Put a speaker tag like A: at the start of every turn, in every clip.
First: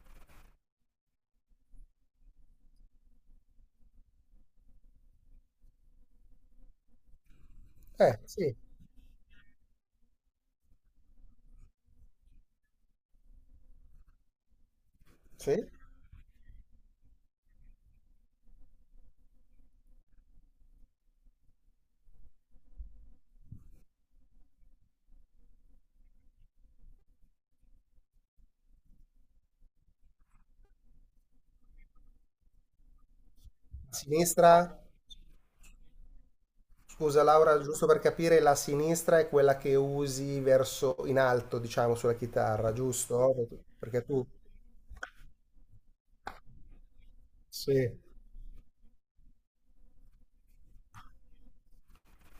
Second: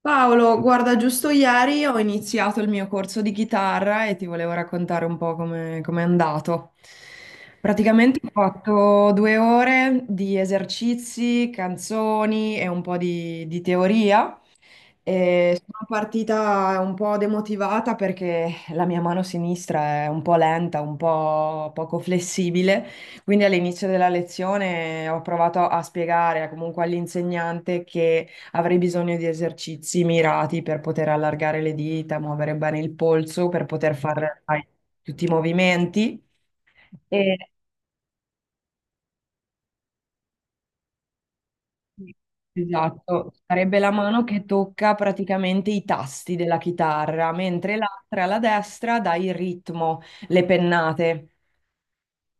A: Paolo, guarda, giusto ieri ho iniziato il mio corso di chitarra e ti volevo raccontare un po' come è andato. Praticamente ho
B: Sì,
A: fatto due ore di esercizi, canzoni e un po' di teoria e
B: sì.
A: sono partita un po' demotivata perché la mia mano sinistra è un po' lenta, un po' poco flessibile, quindi all'inizio della lezione ho provato a spiegare comunque all'insegnante che avrei bisogno di esercizi mirati per poter allargare le dita, muovere bene il polso, per poter fare
B: Sinistra,
A: tutti i movimenti.
B: scusa Laura, giusto per capire, la sinistra è quella che usi verso in alto, diciamo, sulla chitarra,
A: Esatto,
B: giusto?
A: sarebbe la
B: Perché
A: mano
B: tu
A: che tocca praticamente i tasti della chitarra, mentre
B: Sì.
A: l'altra, la destra, dà il ritmo, le pennate.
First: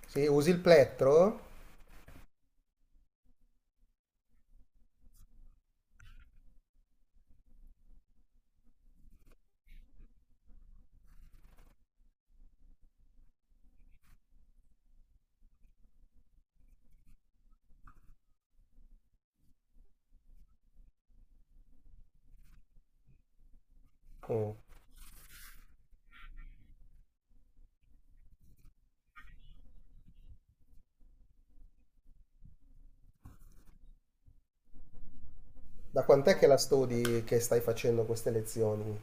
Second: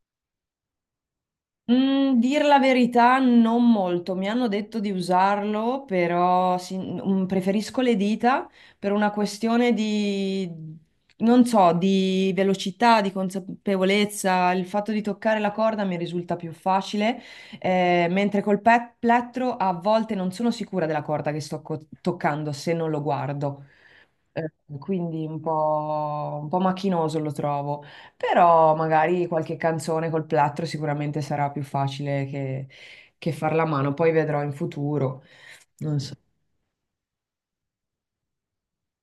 B: Sì, usi il plettro?
A: Mm, dir la verità, non molto. Mi hanno detto di usarlo, però preferisco le dita per una questione non so, di velocità, di consapevolezza. Il fatto di toccare la corda mi risulta più facile, mentre plettro a volte non sono sicura della corda che sto toccando se non lo guardo. Eh,
B: Oh.
A: Quindi un po' macchinoso lo trovo, però magari qualche canzone col plattro sicuramente sarà più facile che farla a mano, poi vedrò in futuro. Non
B: Da
A: so.
B: quant'è che la studi, che stai facendo queste lezioni?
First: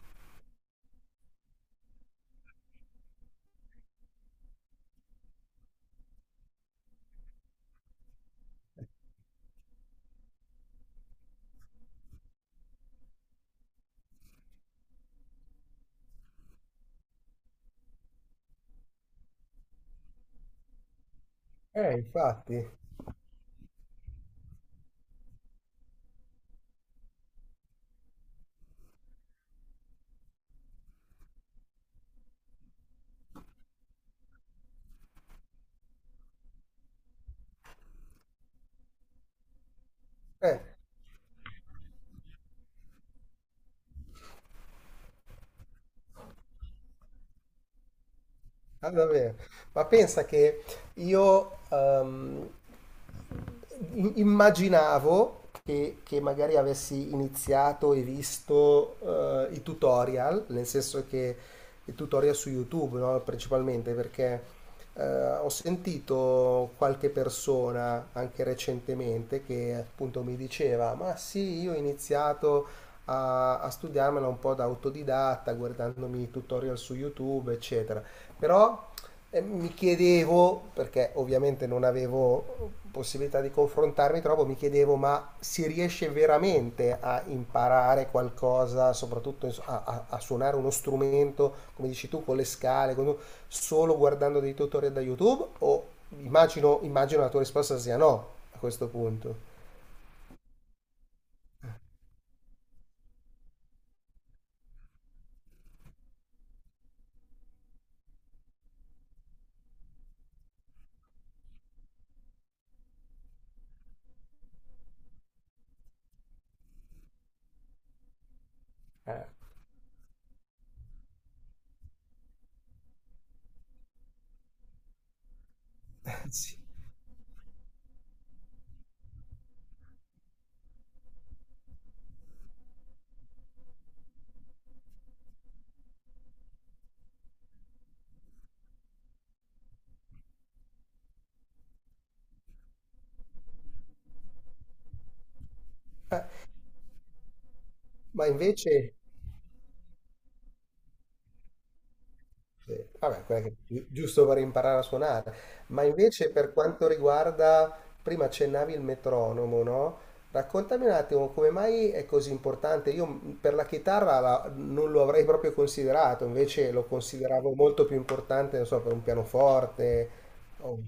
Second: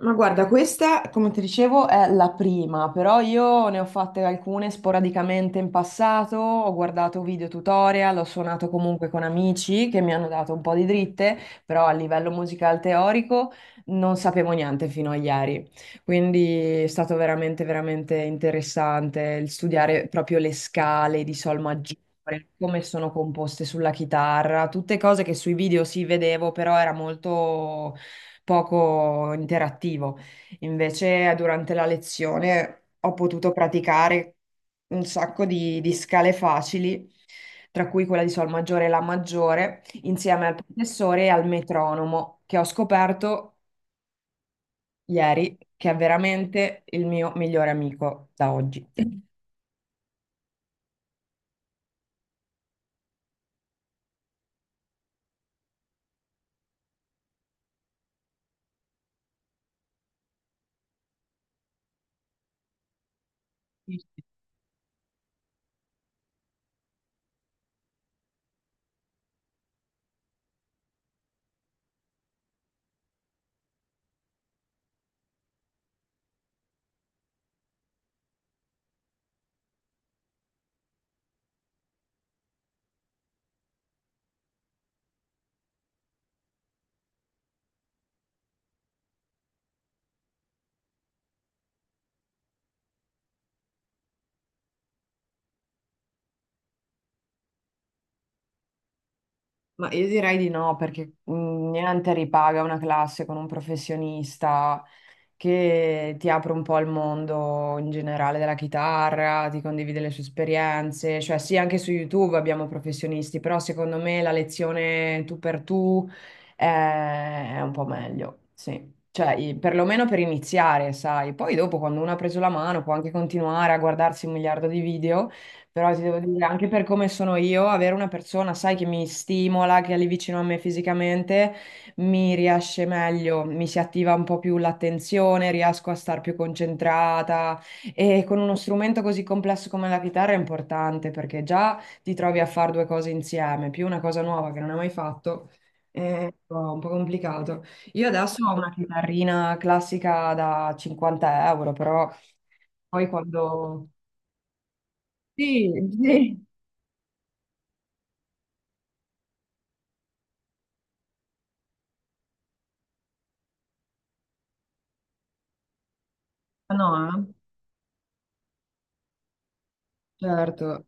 A: Ma guarda, questa, come ti dicevo, è la prima, però io ne ho fatte alcune sporadicamente in passato, ho guardato video tutorial, ho suonato comunque con amici che mi hanno dato un po' di dritte, però a livello musicale teorico non sapevo niente fino a ieri. Quindi è stato veramente, veramente interessante il studiare proprio le scale di sol maggiore.
B: Infatti.
A: Come sono composte sulla chitarra, tutte cose che sui video si vedevo, però era molto poco interattivo. Invece durante la lezione ho potuto praticare un sacco di scale facili, tra cui quella di Sol maggiore e La maggiore, insieme al
B: Eh.
A: professore e al metronomo, che ho scoperto ieri che è veramente il mio migliore amico da oggi.
B: Ah, davvero. Ma pensa che io immaginavo che magari avessi iniziato e visto i tutorial, nel senso che i tutorial su YouTube, no, principalmente perché eh, ho sentito qualche persona anche recentemente che appunto mi diceva: Ma sì, io ho iniziato a studiarmela un po' da autodidatta, guardandomi tutorial su YouTube, eccetera. Però mi chiedevo, perché ovviamente non avevo possibilità di confrontarmi troppo, mi chiedevo ma si riesce veramente a imparare qualcosa, soprattutto a suonare uno strumento, come dici tu, con le scale, solo guardando dei tutorial da YouTube? O immagino la tua risposta sia no a questo punto.
A: Ma io direi di no, perché niente ripaga una classe con un professionista che ti apre un po' al mondo in generale della chitarra, ti condivide le sue esperienze, cioè sì, anche su YouTube abbiamo professionisti, però secondo me la lezione tu per tu è, è un po' meglio, sì.
B: Eh,
A: Cioè, perlomeno per iniziare, sai. Poi dopo, quando uno ha preso la mano, può anche continuare a guardarsi un miliardo di video, però ti devo dire,
B: sì.
A: anche per come sono io, avere una persona, sai, che mi stimola, che è lì vicino a me fisicamente, mi riesce meglio, mi si attiva un po' più l'attenzione, riesco a star più concentrata e con uno strumento così complesso come la chitarra è importante perché già ti trovi a fare due cose insieme, più una cosa nuova che non hai mai fatto. È un po' complicato. Io
B: Ma
A: adesso ho una
B: invece...
A: chitarrina classica da 50 euro, però
B: Sì,
A: poi
B: vabbè,
A: quando...
B: giusto per imparare a suonare,
A: Sì,
B: ma invece
A: sì.
B: per quanto riguarda, prima accennavi il metronomo, no? Raccontami un attimo come mai è così importante. Io per la chitarra non lo avrei proprio considerato, invece
A: Ah,
B: lo
A: no, eh?
B: consideravo molto più importante, non so, per un pianoforte. o-
A: Certo.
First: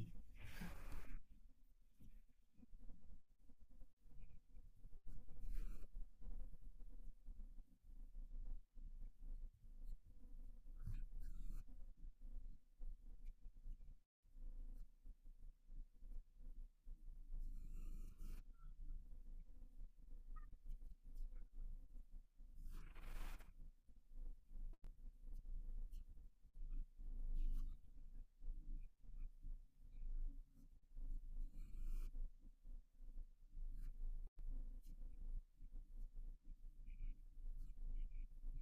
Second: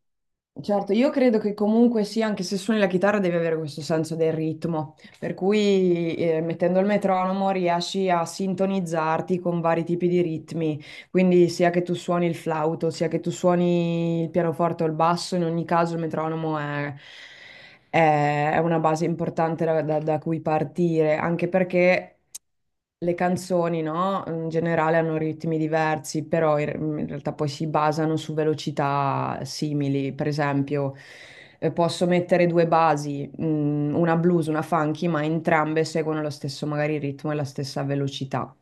A: Certo, io credo che comunque sì, anche se suoni la chitarra devi avere questo senso del ritmo, per cui mettendo il metronomo riesci a sintonizzarti con vari tipi di ritmi, quindi sia che tu suoni il flauto, sia che tu suoni il pianoforte o il basso, in ogni caso il metronomo è una base importante da cui partire, anche perché le canzoni, no? In generale hanno ritmi diversi, però in realtà poi si basano su velocità simili. Per esempio, posso mettere due basi, una blues, una funky, ma entrambe seguono lo stesso magari ritmo e la stessa velocità.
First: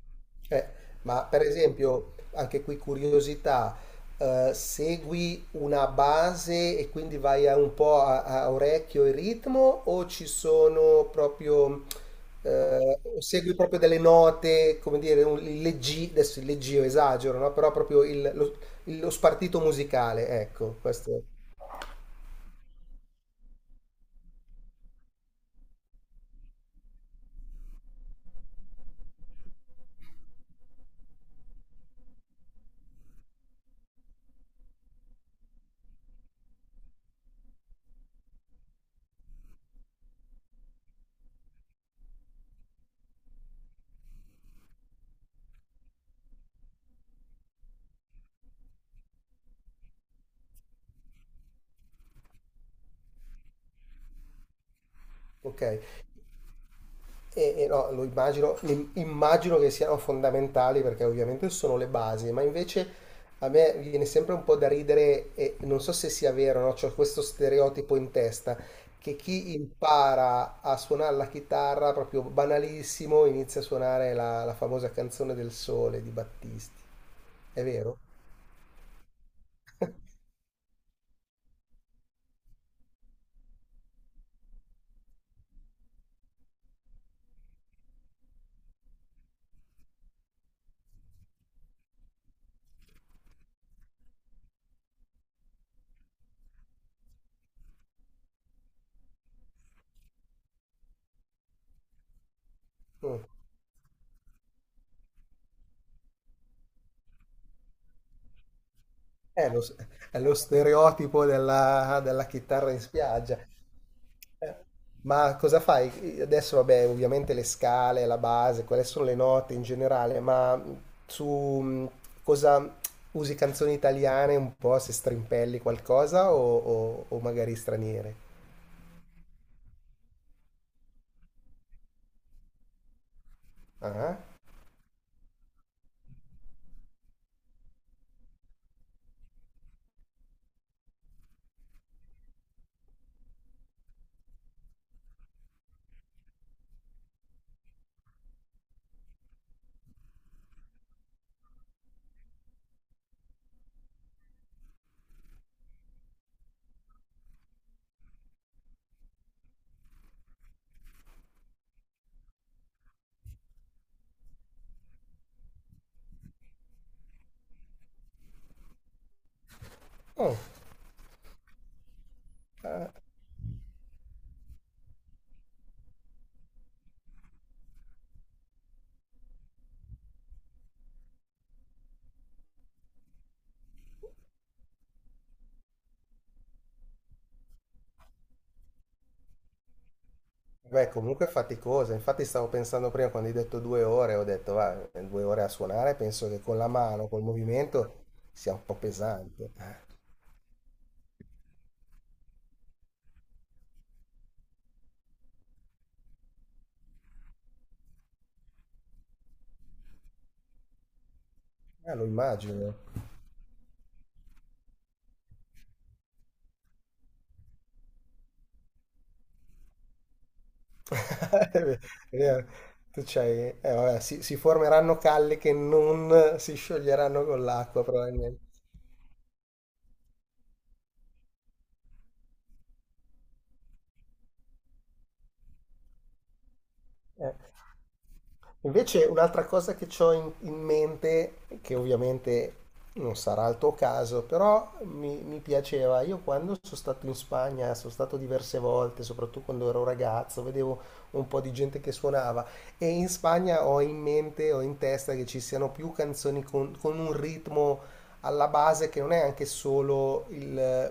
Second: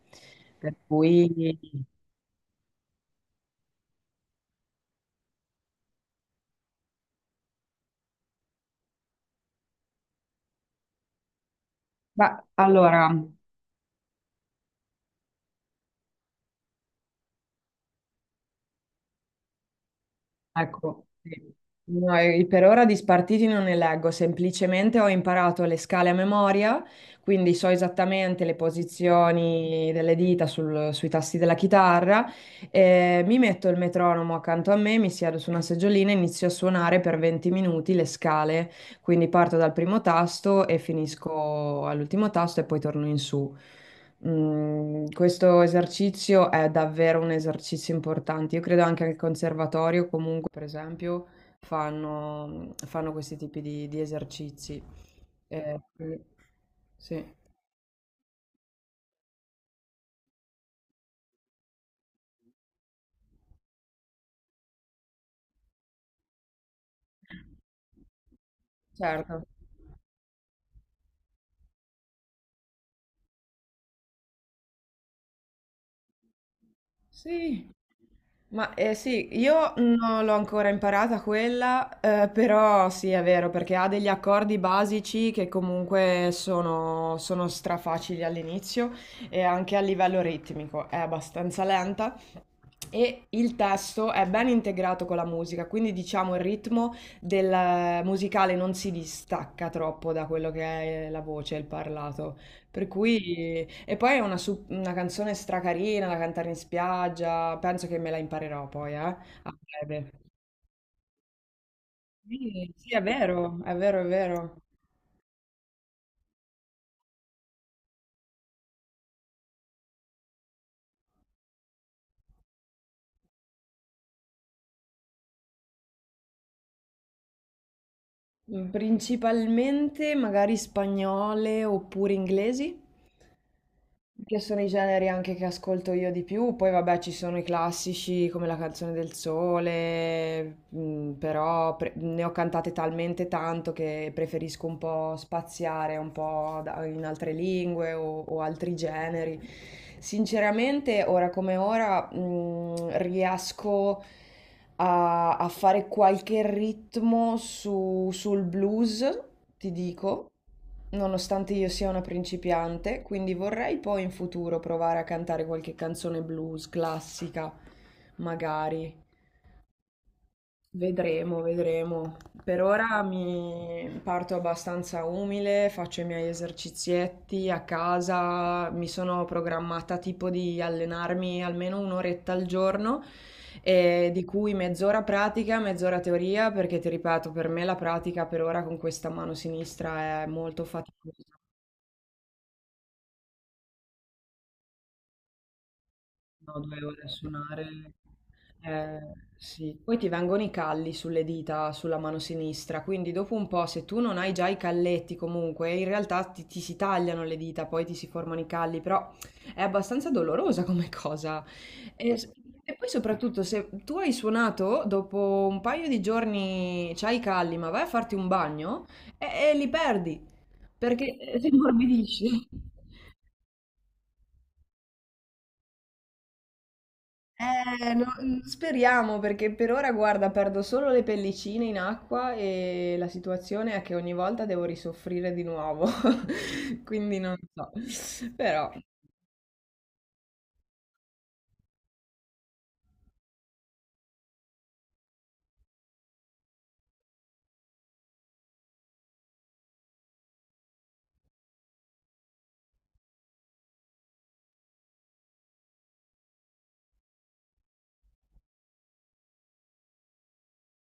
B: Eh,
A: Per
B: ma per
A: cui,
B: esempio, anche qui curiosità, segui una base e quindi vai a un po' a orecchio e ritmo o ci sono proprio,
A: beh, allora.
B: o segui proprio delle note, come dire, adesso il leggio esagero, no? Però proprio lo spartito musicale, ecco,
A: Ecco,
B: questo,
A: sì. No, e per ora di spartiti non ne leggo, semplicemente ho imparato le scale a memoria, quindi so esattamente le posizioni delle dita sui tasti della chitarra, e mi metto il metronomo accanto a me, mi siedo su una seggiolina e inizio a suonare per 20 minuti le scale, quindi parto dal primo tasto e finisco all'ultimo tasto e poi torno in su. Mm, questo esercizio è davvero un esercizio importante. Io credo anche al conservatorio, comunque, per esempio, fanno questi tipi di esercizi. Eh,
B: ok.
A: quindi- sì,
B: E no, lo immagino, immagino che siano fondamentali perché ovviamente sono le basi, ma invece a me viene sempre un po' da ridere e non so se sia vero, no? C'ho questo stereotipo in testa che
A: certo.
B: chi impara a suonare la chitarra proprio banalissimo inizia a suonare la famosa canzone del sole di Battisti. È
A: Sì.
B: vero?
A: Ma sì, io non l'ho ancora imparata quella, però sì, è vero, perché ha degli accordi basici che comunque sono strafacili all'inizio e anche a livello ritmico è abbastanza lenta. E il testo è ben integrato con la musica, quindi diciamo il ritmo del musicale non si distacca troppo da quello che è la voce, il parlato. Per
B: Mm.
A: cui... E poi è una canzone stracarina da cantare in spiaggia, penso che me la imparerò poi,
B: È
A: a
B: lo, s-
A: breve.
B: è lo stereotipo della
A: Sì,
B: chitarra in
A: sì, è
B: spiaggia.
A: vero, è vero, è
B: Eh,
A: vero.
B: Ma cosa fai? Adesso, vabbè, ovviamente le scale, la base, quelle sono le note in generale, ma su cosa usi canzoni italiane un po' se strimpelli qualcosa o magari straniere?
A: Mm, principalmente magari spagnole oppure inglesi,
B: Ah?
A: che sono i generi anche che ascolto io di più. Poi vabbè ci sono i classici come La canzone del sole, mm, però ne ho cantate talmente tanto che preferisco un po' spaziare un po' in altre lingue o altri generi. Sinceramente, ora come ora, mm, riesco a fare qualche ritmo sul blues, ti dico, nonostante io sia una principiante, quindi vorrei poi in futuro provare a cantare qualche canzone blues classica, magari.
B: Oh,
A: Vedremo, vedremo. Per ora mi parto abbastanza umile, faccio i miei esercizietti a casa, mi sono programmata tipo di allenarmi almeno un'oretta al giorno, di cui mezz'ora pratica, mezz'ora teoria, perché ti ripeto, per me la pratica per ora con questa mano sinistra è molto
B: beh,
A: faticosa.
B: comunque è faticosa. Infatti stavo pensando prima quando hai detto 2 ore, ho detto va, 2 ore a suonare, penso che con
A: No,
B: la
A: due ore a
B: mano, col
A: suonare.
B: movimento sia un po'
A: Eh,
B: pesante.
A: sì, poi ti vengono i calli sulle dita, sulla mano sinistra, quindi dopo un po', se tu non hai già i calletti comunque, in realtà ti si tagliano le dita, poi ti si formano i calli, però è abbastanza dolorosa come cosa.
B: Lo
A: E, s- e
B: immagino.
A: poi soprattutto se tu hai suonato, dopo un paio di giorni c'hai i calli, ma vai a farti un bagno e li perdi, perché si
B: È ve- è
A: morbidisce.
B: vero. Vabbè, si formeranno calle che non si scioglieranno con l'acqua,
A: Mm,
B: probabilmente.
A: speriamo perché per ora, guarda, perdo solo le pellicine in acqua e la situazione è che ogni volta devo risoffrire di nuovo. Quindi
B: Eh.
A: non so. Però.
B: Invece un'altra cosa che ho in mente, che ovviamente non sarà il tuo caso, però mi piaceva, io quando sono stato in Spagna, sono stato diverse volte, soprattutto quando ero ragazzo, vedevo un po' di gente che suonava e in Spagna ho in mente, ho in testa che ci siano più canzoni con un ritmo alla base che non è anche solo il,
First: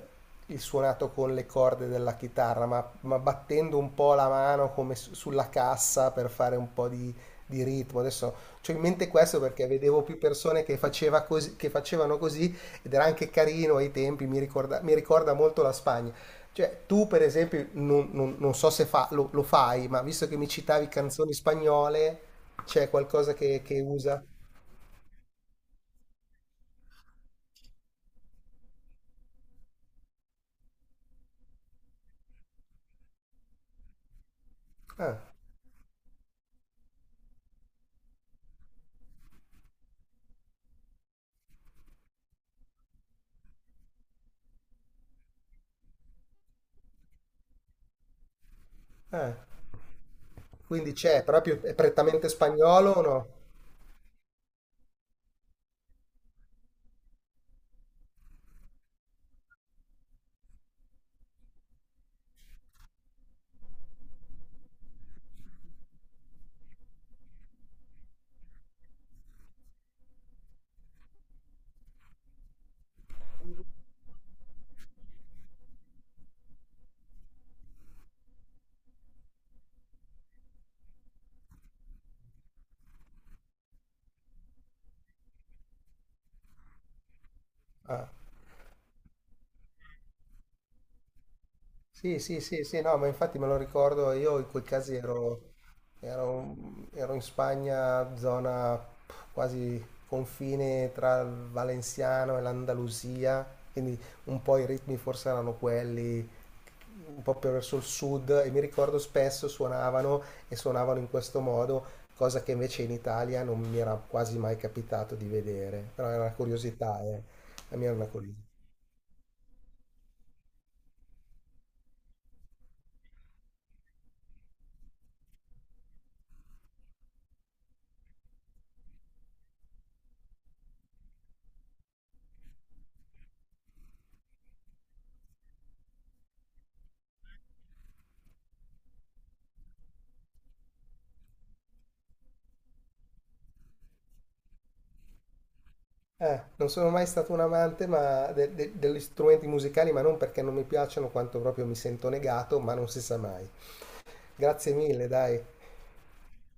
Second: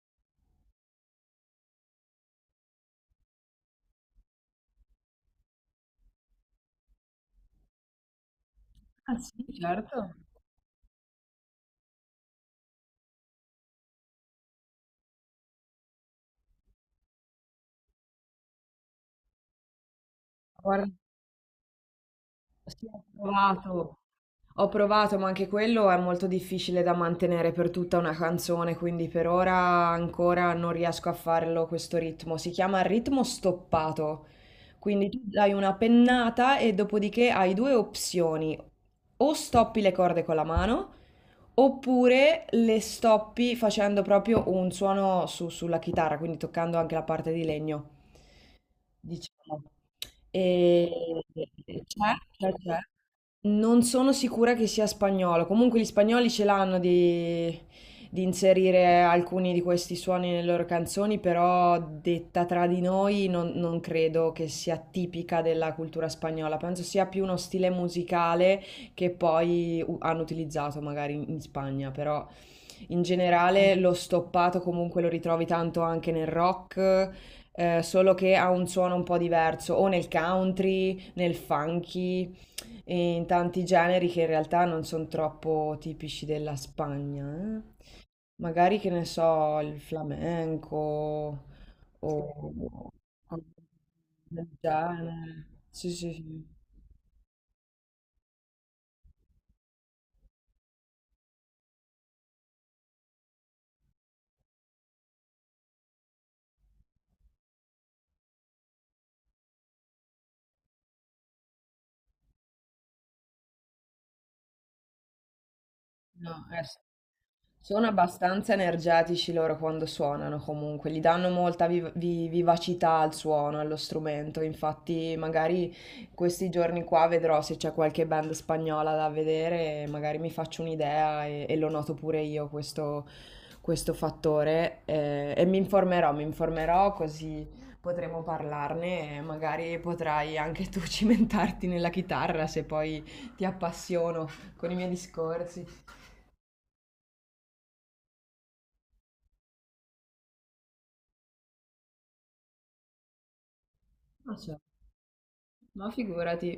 B: il suonato con le corde della chitarra, ma battendo un po' la mano come sulla cassa per fare un po' di ritmo. Adesso ho in mente
A: Ah
B: questo
A: sì,
B: perché vedevo
A: certo.
B: più persone che facevano così ed era anche carino ai tempi, mi ricorda molto la Spagna. Cioè, tu per esempio, non so se lo fai, ma visto che mi citavi
A: Guarda,
B: canzoni spagnole,
A: si
B: c'è
A: è
B: qualcosa che
A: provato.
B: usa?
A: Ho provato, ma anche quello è molto difficile da mantenere per tutta una canzone, quindi per ora ancora non riesco a farlo questo ritmo. Si chiama ritmo stoppato. Quindi tu
B: Ah,
A: dai una pennata e dopodiché hai due opzioni. O stoppi le corde con la mano, oppure le stoppi facendo proprio un suono sulla chitarra, quindi toccando anche la parte di legno
B: ah,
A: diciamo.
B: quindi
A: E
B: c'è, proprio è prettamente
A: c'è.
B: spagnolo o no?
A: Non sono sicura che sia spagnolo. Comunque gli spagnoli ce l'hanno di inserire alcuni di questi suoni nelle loro canzoni, però detta tra di noi non credo che sia tipica della cultura spagnola. Penso sia più uno stile musicale che poi hanno utilizzato magari in Spagna, però in generale lo stoppato comunque lo ritrovi tanto anche nel rock, solo che ha un suono un po' diverso, o nel country, nel funky, e in tanti generi che in realtà non sono troppo tipici della Spagna.
B: Ah.
A: Magari che ne so, il flamenco
B: Sì, sì, sì, sì,
A: o
B: no, ma infatti me lo ricordo, io
A: del
B: in quei casi
A: genere. Sì, sì, sì.
B: ero, ero in Spagna, zona quasi confine tra il Valenziano e l'Andalusia, quindi un po' i ritmi forse erano quelli, un po' più verso il sud, e mi ricordo spesso suonavano e suonavano in questo modo, cosa che invece in Italia non mi era quasi mai capitato di vedere, però era una
A: No,
B: curiosità, eh. La
A: sono
B: mia era una curiosità.
A: abbastanza energetici loro quando suonano comunque, gli danno molta vivacità al suono, allo strumento, infatti magari questi giorni qua vedrò se c'è qualche band spagnola da vedere, magari mi faccio un'idea e lo noto pure io questo, questo fattore, e mi informerò così potremo parlarne e magari potrai anche tu cimentarti nella chitarra se poi ti appassiono con i miei discorsi.
B: Non sono mai stato un amante ma degli strumenti musicali, ma non perché non mi piacciono, quanto proprio mi sento negato, ma non si sa mai.
A: Non so,
B: Grazie mille, dai.
A: ma figurati.